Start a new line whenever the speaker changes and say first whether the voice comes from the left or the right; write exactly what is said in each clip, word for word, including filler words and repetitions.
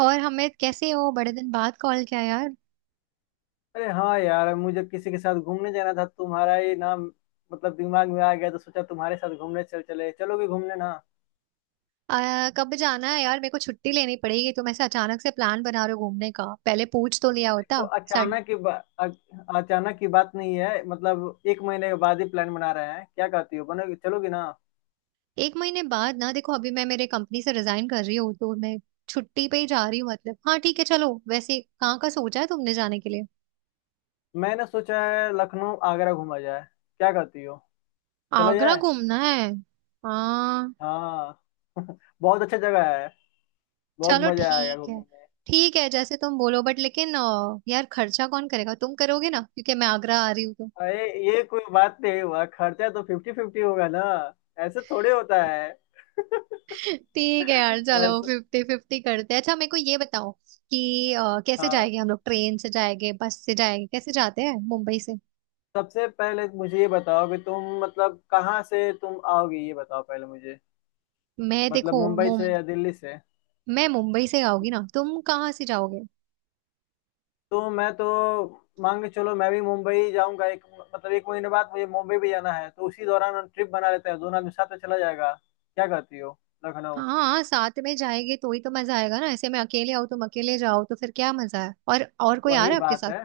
right: और हमें कैसे हो, बड़े दिन बाद कॉल किया यार।
left: अरे हाँ यार, मुझे किसी के साथ घूमने जाना था। तुम्हारा ये नाम मतलब दिमाग में आ गया तो सोचा तुम्हारे साथ घूमने चल चले चलोगे घूमने ना।
right: आ, कब जाना है यार, मेरे को छुट्टी लेनी पड़ेगी। तुम ऐसे अचानक से प्लान बना रहे हो घूमने का, पहले पूछ तो लिया
left: देखो
right: होता। सड
left: अचानक की बा, अ- अचानक की बात नहीं है। मतलब एक महीने के बाद ही प्लान बना रहे हैं। क्या कहती हो, बनोगे, चलोगी ना?
right: एक महीने बाद ना, देखो अभी मैं मेरे कंपनी से रिजाइन कर रही हूँ तो मैं छुट्टी पे ही जा रही हूँ। मतलब हाँ ठीक है, चलो। वैसे कहाँ का सोचा है तुमने जाने के लिए?
left: मैंने सोचा है लखनऊ आगरा घूमा जाए। क्या कहती हो, चला
right: आगरा
left: जाए?
right: घूमना है? हाँ।
left: हाँ, बहुत अच्छा जगह है। बहुत
right: चलो
left: मजा आएगा
right: ठीक
left: घूमने
right: है।
left: में।
right: ठीक है जैसे तुम बोलो। बट लेकिन अ, यार खर्चा कौन करेगा? तुम करोगे ना, क्योंकि मैं आगरा आ रही हूँ तो।
left: अरे, ये कोई बात नहीं हुआ, खर्चा तो फिफ्टी फिफ्टी होगा ना। ऐसे थोड़े होता है।
right: ठीक है यार चलो,
left: ऐसा।
right: फिफ्टी फिफ्टी करते हैं। अच्छा मेरे को ये बताओ कि अ, कैसे
left: हाँ,
right: जाएंगे हम लोग, ट्रेन से जाएंगे बस से जाएंगे, कैसे जाते हैं मुंबई से?
left: सबसे पहले मुझे ये बताओ कि तुम मतलब कहाँ से तुम आओगी, ये बताओ पहले मुझे।
right: मैं
left: मतलब
right: देखो
left: मुंबई से
right: मुम
left: या दिल्ली से?
right: मैं मुंबई से आऊंगी ना, तुम कहाँ से जाओगे?
left: तो मैं तो मान के चलो मैं भी मुंबई जाऊंगा। एक मतलब एक महीने बाद मुझे मुंबई भी जाना है तो उसी दौरान ट्रिप बना लेते हैं, दोनों आदमी साथ में चला जाएगा। क्या कहती हो? लखनऊ।
right: हाँ साथ में जाएंगे तो ही तो मजा आएगा ना। ऐसे मैं अकेले आऊँ तुम अकेले जाओ तो फिर क्या मजा है। और और कोई आ रहा
left: वही
right: है आपके
left: बात
right: साथ?
left: है।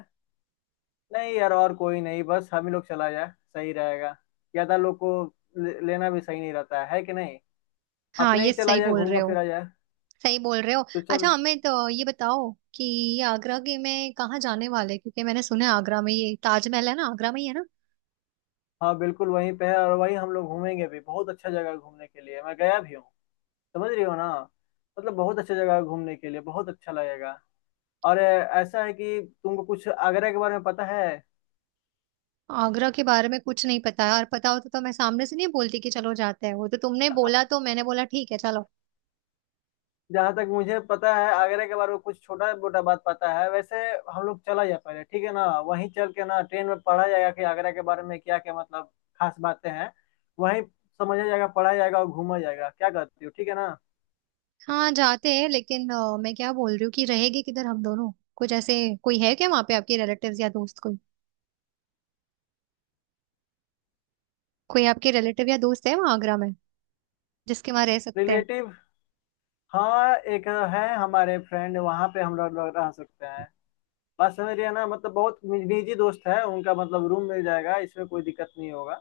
left: नहीं यार, और कोई नहीं, बस हम ही लोग चला जाए। सही रहेगा। ज्यादा लोग को ले- लेना भी सही नहीं रहता है है कि नहीं।
right: हाँ
left: अपने ही
right: ये
left: चला
right: सही
left: जाए,
right: बोल रहे
left: घूमा
right: हो।
left: फिरा जाए।
right: सही बोल रहे हो।
left: तो
right: अच्छा
left: चल।
right: हमें तो ये बताओ कि आगरा के में कहाँ जाने वाले हैं? क्योंकि मैंने सुना है आगरा में ये ताजमहल है ना, आगरा में ही है ना?
left: हाँ बिल्कुल वहीं पे है और वहीं हम लोग घूमेंगे भी। बहुत अच्छा जगह है घूमने के लिए, मैं गया भी हूँ। समझ रही हो ना? मतलब बहुत अच्छा जगह है घूमने के लिए, बहुत अच्छा लगेगा। और अ, ऐसा है कि तुमको कुछ आगरा के बारे में पता है?
right: आगरा के बारे में कुछ नहीं पता है, और पता होता तो तो मैं सामने से नहीं बोलती कि चलो जाते हैं। वो तो तुमने बोला तो मैंने बोला ठीक है चलो।
left: जहां तक मुझे पता है आगरा के बारे में कुछ छोटा मोटा बात पता है वैसे। हम लोग चला जाए पहले, ठीक है ना? वहीं चल के ना ट्रेन में पढ़ा जाएगा कि आगरा के बारे में क्या क्या मतलब खास बातें हैं। वहीं समझा जाएगा, पढ़ा जाएगा और घूमा जाएगा। क्या करती हो, ठीक है ना?
right: हाँ जाते हैं। लेकिन अ, मैं क्या बोल रही हूँ कि रहेगी किधर हम दोनों? कुछ ऐसे कोई है क्या वहाँ पे, आपके रिलेटिव्स या दोस्त कोई? कोई आपके रिलेटिव या दोस्त है वहाँ आगरा में, जिसके वहाँ रह सकते हैं?
left: रिलेटिव? हाँ एक है हमारे फ्रेंड वहां पे, हम लोग लोग रह सकते हैं। बात समझ रही है ना? मतलब बहुत निजी दोस्त है उनका, मतलब रूम मिल जाएगा, इसमें कोई दिक्कत नहीं होगा।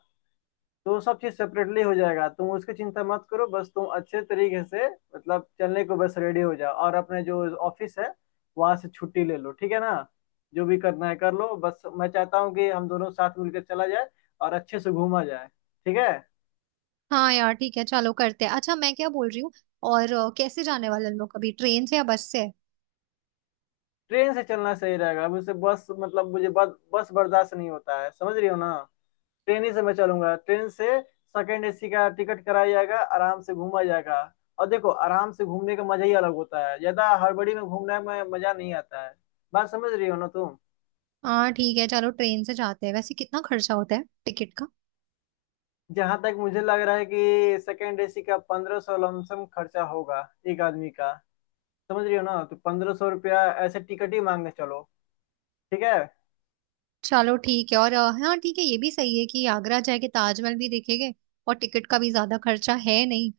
left: तो सब चीज सेपरेटली हो जाएगा, तुम उसकी चिंता मत करो, बस तुम अच्छे तरीके से मतलब चलने को बस रेडी हो जाओ और अपने जो ऑफिस है वहां से छुट्टी ले लो, ठीक है ना? जो भी करना है कर लो, बस मैं चाहता हूँ कि हम दोनों साथ मिलकर चला जाए और अच्छे से घूमा जाए। ठीक है।
right: हाँ यार ठीक है, चलो करते हैं। अच्छा मैं क्या बोल रही हूँ, और अ, कैसे जाने वाले हम लोग अभी, ट्रेन से या बस से?
left: ट्रेन से चलना सही रहेगा, मुझसे बस मतलब मुझे बस बस बर्दाश्त नहीं होता है, समझ रही हो ना? ट्रेन ही से मैं चलूंगा, ट्रेन से। सेकंड एसी का टिकट कराया जाएगा, आराम से घूमा जाएगा। और देखो आराम से घूमने का मजा ही अलग होता है, ज्यादा हड़बड़ी में घूमने में मजा नहीं आता है। बात समझ रही हो ना तुम?
right: हाँ ठीक है चलो, ट्रेन से जाते हैं। वैसे कितना खर्चा होता है टिकट का?
left: जहां तक मुझे लग रहा है कि सेकंड एसी का पंद्रह सौ लमसम खर्चा होगा एक आदमी का। समझ रही हो ना, तो पंद्रह सौ रुपया ऐसे टिकट ही मांगने चलो। ठीक है।
right: चलो ठीक है। और अ, हाँ ठीक है, ये भी सही है कि आगरा जाके ताजमहल भी देखेंगे। और टिकट का भी ज्यादा खर्चा है नहीं।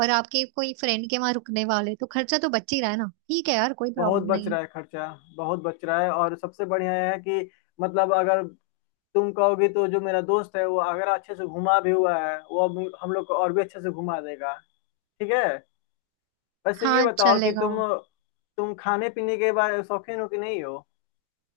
right: और आपके कोई फ्रेंड के वहां रुकने वाले तो खर्चा तो बच ही रहा है ना। ठीक है यार, कोई
left: बहुत
right: प्रॉब्लम
left: बच
right: नहीं है।
left: रहा है खर्चा, बहुत बच रहा है। और सबसे बढ़िया है कि मतलब अगर तुम कहोगे तो जो मेरा दोस्त है वो आगरा अच्छे से घुमा भी हुआ है, वो अब हम लोग को और भी अच्छे से घुमा देगा। ठीक है। वैसे ये
right: हाँ
left: बताओ कि
right: चलेगा।
left: तुम तुम खाने पीने के बारे में शौकीन हो कि नहीं हो?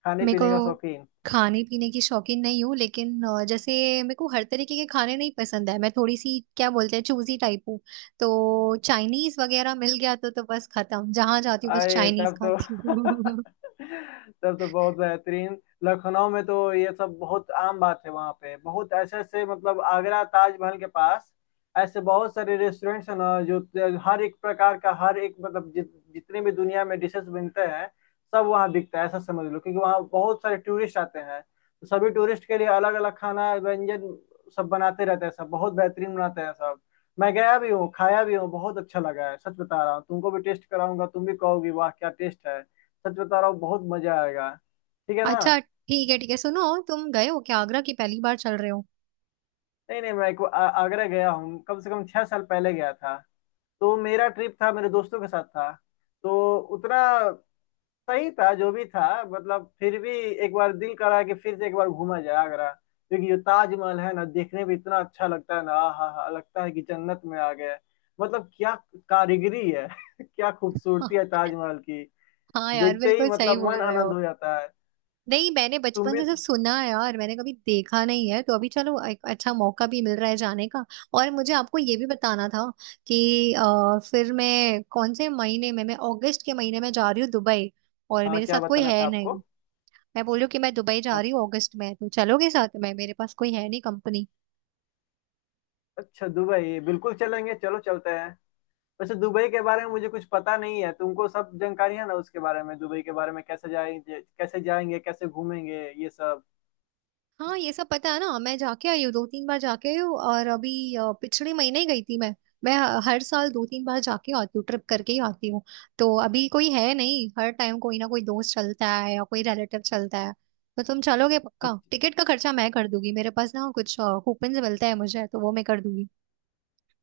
left: खाने
right: मेरे को
left: पीने का शौकीन?
right: खाने पीने की शौकीन नहीं हूँ। लेकिन अ, जैसे मेरे को हर तरीके के खाने नहीं पसंद है, मैं थोड़ी सी क्या बोलते हैं चूजी टाइप हूँ। तो चाइनीज वगैरह मिल गया तो तो बस खत्म, जहां जाती हूँ बस
left: अरे
right: चाइनीज
left: तब तो
right: खाती हूँ
left: तब तो बहुत बेहतरीन। लखनऊ में तो ये सब बहुत आम बात है, वहाँ पे बहुत ऐसे ऐसे मतलब आगरा ताजमहल के पास ऐसे बहुत सारे रेस्टोरेंट्स हैं ना जो हर एक प्रकार का, हर एक मतलब जित, जितने भी दुनिया में डिशेस बनते हैं सब वहाँ बिकता है, ऐसा समझ लो, क्योंकि वहाँ बहुत सारे टूरिस्ट आते हैं तो सभी टूरिस्ट के लिए अलग अलग खाना व्यंजन सब बनाते रहते हैं, सब बहुत बेहतरीन बनाते हैं सब। मैं गया भी हूँ, खाया भी हूँ, बहुत अच्छा लगा है, सच बता रहा हूँ। तुमको भी टेस्ट कराऊंगा, तुम भी कहोगी वाह क्या टेस्ट है, सच बता रहा हूँ, बहुत मजा आएगा, ठीक है ना?
right: अच्छा ठीक है, ठीक है सुनो। तुम गए हो क्या आगरा की, पहली बार चल रहे हो?
left: नहीं नहीं, मैं एक बार आ- आगरा गया हूँ, कम से कम छह साल पहले गया था। तो मेरा ट्रिप था मेरे दोस्तों के साथ था, तो उतना सही था जो भी था, मतलब फिर भी एक बार दिल करा कि फिर से एक बार घूमा जाए आगरा क्योंकि जो ताजमहल है ना देखने में इतना अच्छा लगता है ना, हा हा लगता है कि जन्नत में आ गए। मतलब क्या कारीगरी है क्या
right: हाँ।
left: खूबसूरती है ताजमहल की।
right: हाँ यार
left: देखते ही
right: बिल्कुल सही
left: मतलब
right: बोल
left: मन
right: रहे हो।
left: आनंद हो जाता है।
right: नहीं मैंने
left: तुम
right: बचपन
left: भी।
right: से सिर्फ सुना है यार, मैंने कभी देखा नहीं है। तो अभी चलो एक अच्छा मौका भी मिल रहा है जाने का। और मुझे आपको ये भी बताना था कि अ, फिर मैं कौन से महीने में, मैं अगस्त के महीने में जा रही हूँ दुबई। और
left: हाँ
right: मेरे
left: क्या
right: साथ कोई
left: बताना था
right: है नहीं।
left: आपको?
right: मैं बोल रही हूँ कि मैं दुबई जा
left: अ-
right: रही हूँ अगस्त में, तो चलोगे साथ में? मेरे पास कोई है नहीं कंपनी।
left: अच्छा दुबई बिल्कुल चलेंगे, चलो चलते हैं। वैसे दुबई के बारे में मुझे कुछ पता नहीं है, तुमको सब जानकारी है ना उसके बारे में, दुबई के बारे में? कैसे जाएंगे, कैसे जाएंगे, कैसे घूमेंगे, ये सब?
right: हाँ ये सब पता है ना, मैं जाके आई हूँ, दो तीन बार जाके आई हूँ। और अभी अ, पिछले महीने ही गई थी मैं मैं हर साल दो तीन बार जाके आती हूँ, ट्रिप करके ही आती हूँ। तो अभी कोई है नहीं, हर टाइम कोई ना कोई दोस्त चलता है या कोई रिलेटिव चलता है। तो तुम चलोगे? पक्का, टिकट का खर्चा मैं कर दूंगी, मेरे पास ना कुछ कूपन मिलता है मुझे, तो वो मैं कर दूंगी।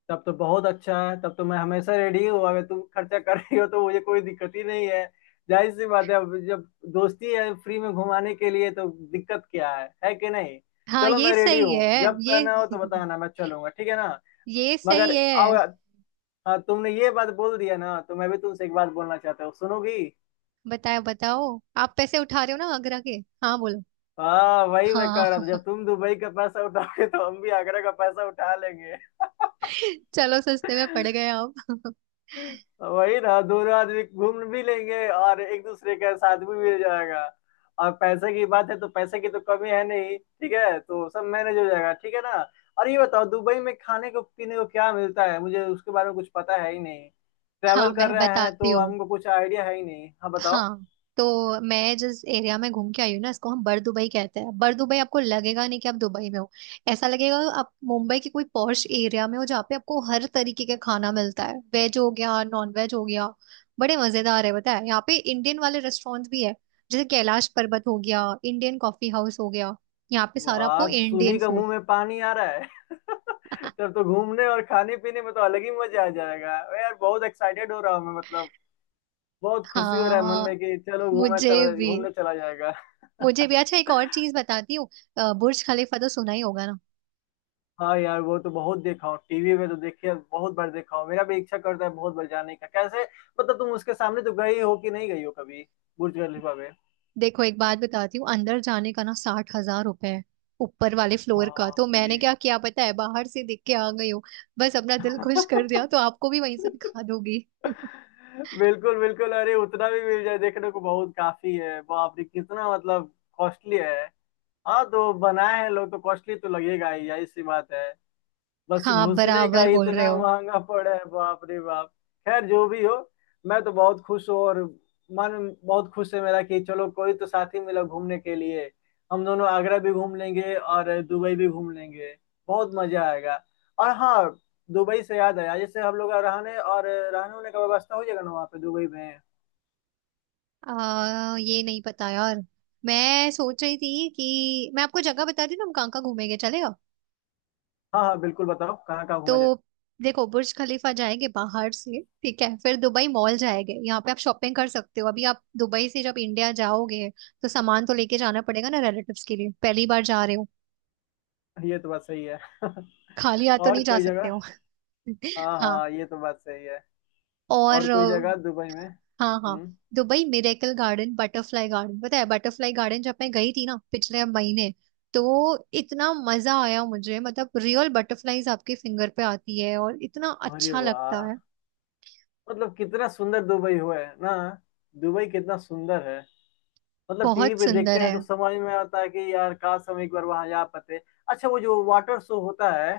left: तब तो बहुत अच्छा है, तब तो मैं हमेशा रेडी हूँ। अगर तुम खर्चा कर रही हो तो मुझे कोई दिक्कत ही नहीं है। जाहिर सी बात है, अब जब दोस्ती है फ्री में घुमाने के लिए तो दिक्कत क्या है है कि नहीं?
right: हाँ
left: चलो
right: ये
left: मैं रेडी
right: सही
left: हूँ,
right: है।
left: जब
right: ये
left: करना हो तो बताना, मैं चलूंगा, ठीक है ना?
right: ये सही
left: मगर
right: है।
left: आओ। हाँ तुमने ये बात बोल दिया ना, तो मैं भी तुमसे एक बात बोलना चाहता हूँ, सुनोगी?
right: बताओ बताओ। आप पैसे उठा रहे हो ना आगरा के? हाँ बोलो।
left: हाँ वही मैं कह रहा
right: हाँ
left: था जब तुम दुबई का पैसा उठाओगे तो हम भी आगरा का पैसा उठा लेंगे।
right: चलो सस्ते में पड़ गए आप।
left: वही ना, दोनों आदमी घूम भी लेंगे और एक दूसरे का साथ भी मिल जाएगा। और पैसे की बात है तो पैसे की तो कमी है नहीं, ठीक है, तो सब मैनेज हो जाएगा, ठीक है ना? और ये बताओ दुबई में खाने को पीने को क्या मिलता है, मुझे उसके बारे में कुछ पता है ही नहीं।
right: हाँ
left: ट्रैवल कर
right: मैं
left: रहे हैं
right: बताती
left: तो
right: हूँ।
left: हमको कुछ आइडिया है ही नहीं, हाँ बताओ।
right: हाँ तो मैं जिस एरिया में घूम के आई हूँ ना, इसको हम बर दुबई कहते हैं। बर दुबई आपको लगेगा नहीं कि आप दुबई में हो, ऐसा लगेगा आप मुंबई के कोई पॉश एरिया में हो, जहाँ पे आपको हर तरीके का खाना मिलता है, वेज हो गया नॉन वेज हो गया। बड़े मजेदार है, पता है यहाँ पे इंडियन वाले रेस्टोरेंट भी है, जैसे कैलाश पर्वत हो गया, इंडियन कॉफी हाउस हो गया। यहाँ पे सारा आपको
left: वाह, सुनी
right: इंडियन
left: का
right: फूड
left: मुंह में पानी आ रहा है। तब तो घूमने और खाने पीने में तो अलग ही मजा आ जाएगा। अरे यार बहुत एक्साइटेड हो रहा हूँ मैं, मतलब बहुत खुशी हो रहा है मन
right: हाँ
left: में कि चलो घूमना
right: मुझे
left: चला
right: भी।
left: घूमने चला जाएगा।
right: मुझे भी अच्छा एक और चीज बताती हूँ। अ, बुर्ज खलीफा तो सुना ही होगा ना?
left: हाँ यार, वो तो बहुत देखा हूँ टीवी में, तो देखिए बहुत बार देखा हूँ, मेरा भी इच्छा करता है बहुत बार जाने का। कैसे मतलब तुम उसके सामने तो गई हो कि नहीं गई हो कभी बुर्ज खलीफा में?
right: देखो एक बात बताती हूँ, अंदर जाने का ना साठ हज़ार रुपए है ऊपर वाले फ्लोर का। तो
left: बाप
right: मैंने
left: रे।
right: क्या किया पता है, बाहर से देख के आ गई हूँ। बस अपना दिल खुश कर दिया। तो आपको भी वहीं से दिखा दोगी
left: बिल्कुल बिल्कुल, अरे उतना भी मिल जाए देखने को बहुत काफी है। बाप रे, कितना मतलब कॉस्टली है। हाँ तो बनाए हैं लोग तो कॉस्टली तो लगेगा ही, यही सी बात है। बस
right: हाँ
left: घुसने का
right: बराबर बोल रहे
left: इतना
right: हो।
left: महंगा पड़ा है, बाप रे बाप। खैर जो भी हो, मैं तो बहुत खुश हूँ और मन बहुत खुश है मेरा कि चलो कोई तो साथी मिला घूमने के लिए, हम दोनों आगरा भी घूम लेंगे और दुबई भी घूम लेंगे, बहुत मजा आएगा। और हाँ, दुबई से याद आया, जैसे हम लोग का रहने और रहने होने का व्यवस्था हो जाएगा ना वहाँ पे दुबई में?
right: आ, ये नहीं पता यार। मैं सोच रही थी कि मैं आपको जगह बता दी ना, हम कहाँ कहाँ घूमेंगे चले
left: हाँ हाँ बिल्कुल, बताओ कहाँ कहाँ घूमा जाए।
right: तो। देखो बुर्ज खलीफा जाएंगे बाहर से, ठीक है? फिर दुबई मॉल जाएंगे, यहाँ पे आप शॉपिंग कर सकते हो। अभी आप दुबई से जब इंडिया जाओगे तो सामान तो लेके जाना पड़ेगा ना रिलेटिव्स के लिए, पहली बार जा रहे हो।
left: ये तो बात सही है।
right: खाली हाथ तो नहीं
left: और
right: जा
left: कोई
right: सकते
left: जगह?
right: हो
left: हाँ
right: हाँ।
left: हाँ, ये तो बात सही है। और
right: और
left: कोई जगह
right: अ,
left: दुबई में?
right: हाँ हाँ,
left: हम्म।
right: Dubai miracle garden, butterfly garden पता है? बटरफ्लाई गार्डन जब मैं गई थी ना पिछले महीने, तो इतना मजा आया मुझे। मतलब रियल बटरफ्लाईज आपके फिंगर पे आती है और इतना
left: अरे
right: अच्छा लगता
left: वाह,
right: है।
left: मतलब कितना सुंदर दुबई हुआ है ना, दुबई कितना सुंदर है। मतलब टीवी
right: बहुत
left: पे देखते
right: सुंदर
left: हैं
right: है।
left: तो समझ में आता है कि यार काश हम एक बार वहां जा पाते। अच्छा वो जो वाटर शो होता है,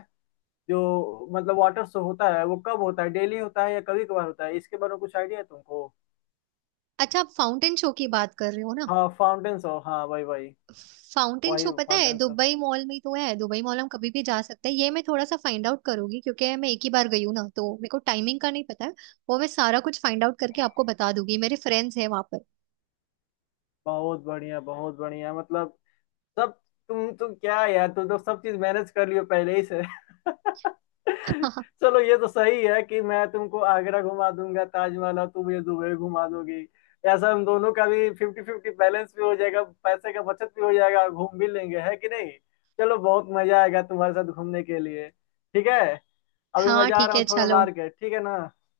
left: जो मतलब वाटर शो होता है वो कब होता है, डेली होता है या कभी कभार होता है, इसके बारे में कुछ आइडिया है तुमको?
right: अच्छा आप फाउंटेन शो की बात कर रहे हो ना?
left: हाँ फाउंटेन शो, हाँ भाई भाई।
right: फाउंटेन शो,
left: वही
right: पता है
left: फाउंटेन शो।
right: दुबई मॉल में ही तो है, दुबई मॉल हम कभी भी जा सकते हैं। ये मैं थोड़ा सा फाइंड आउट करूंगी, क्योंकि मैं एक ही बार गई हूँ ना, तो मेरे को टाइमिंग का नहीं पता है। वो मैं सारा कुछ फाइंड आउट करके आपको बता दूंगी, मेरे फ्रेंड्स हैं वहां पर
left: बहुत बढ़िया, बहुत बढ़िया, मतलब सब। तुम तो क्या यार, तुम तो सब चीज मैनेज कर लियो पहले ही से। चलो ये तो सही है कि मैं तुमको आगरा घुमा दूंगा ताजमहल और तुम मुझे दुबई घुमा दोगी। ऐसा हम दोनों का भी फिफ्टी फिफ्टी बैलेंस भी हो जाएगा, पैसे का बचत भी हो जाएगा, घूम भी लेंगे, है कि नहीं? चलो बहुत मजा आएगा तुम्हारे साथ घूमने के लिए। ठीक है। अभी मैं
right: हाँ
left: जा
right: ठीक
left: रहा
right: है
left: हूँ थोड़ा
right: चलो।
left: मार्केट, ठीक है ना?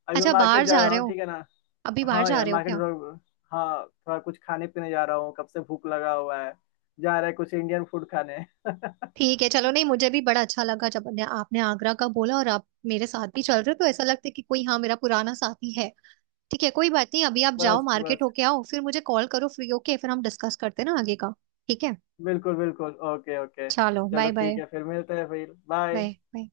left: अभी
right: अच्छा
left: मार्केट
right: बाहर
left: जा
right: जा
left: रहा
right: रहे
left: हूँ,
right: हो?
left: ठीक है ना?
right: अभी बाहर
left: हाँ
right: जा
left: यार
right: रहे हो
left: मार्केट
right: क्या?
left: जरूर। हाँ थोड़ा कुछ खाने पीने जा रहा हूँ, कब से भूख लगा हुआ है, जा रहा है कुछ इंडियन फूड खाने।
right: ठीक है चलो। नहीं मुझे भी बड़ा अच्छा लगा जब ने- आपने आगरा का बोला, और आप मेरे साथ भी चल रहे हो। तो ऐसा लगता है कि कोई, हाँ, मेरा पुराना साथी है। ठीक है कोई बात नहीं, अभी आप जाओ
left: बस
right: मार्केट
left: बस,
right: होके आओ, फिर मुझे कॉल करो फ्री होके, फिर हम डिस्कस करते हैं ना आगे का। ठीक है
left: बिल्कुल बिल्कुल, ओके ओके।
right: चलो,
left: चलो
right: बाय बाय।
left: ठीक है, फिर मिलते हैं, फिर बाय।
right: Bye bye.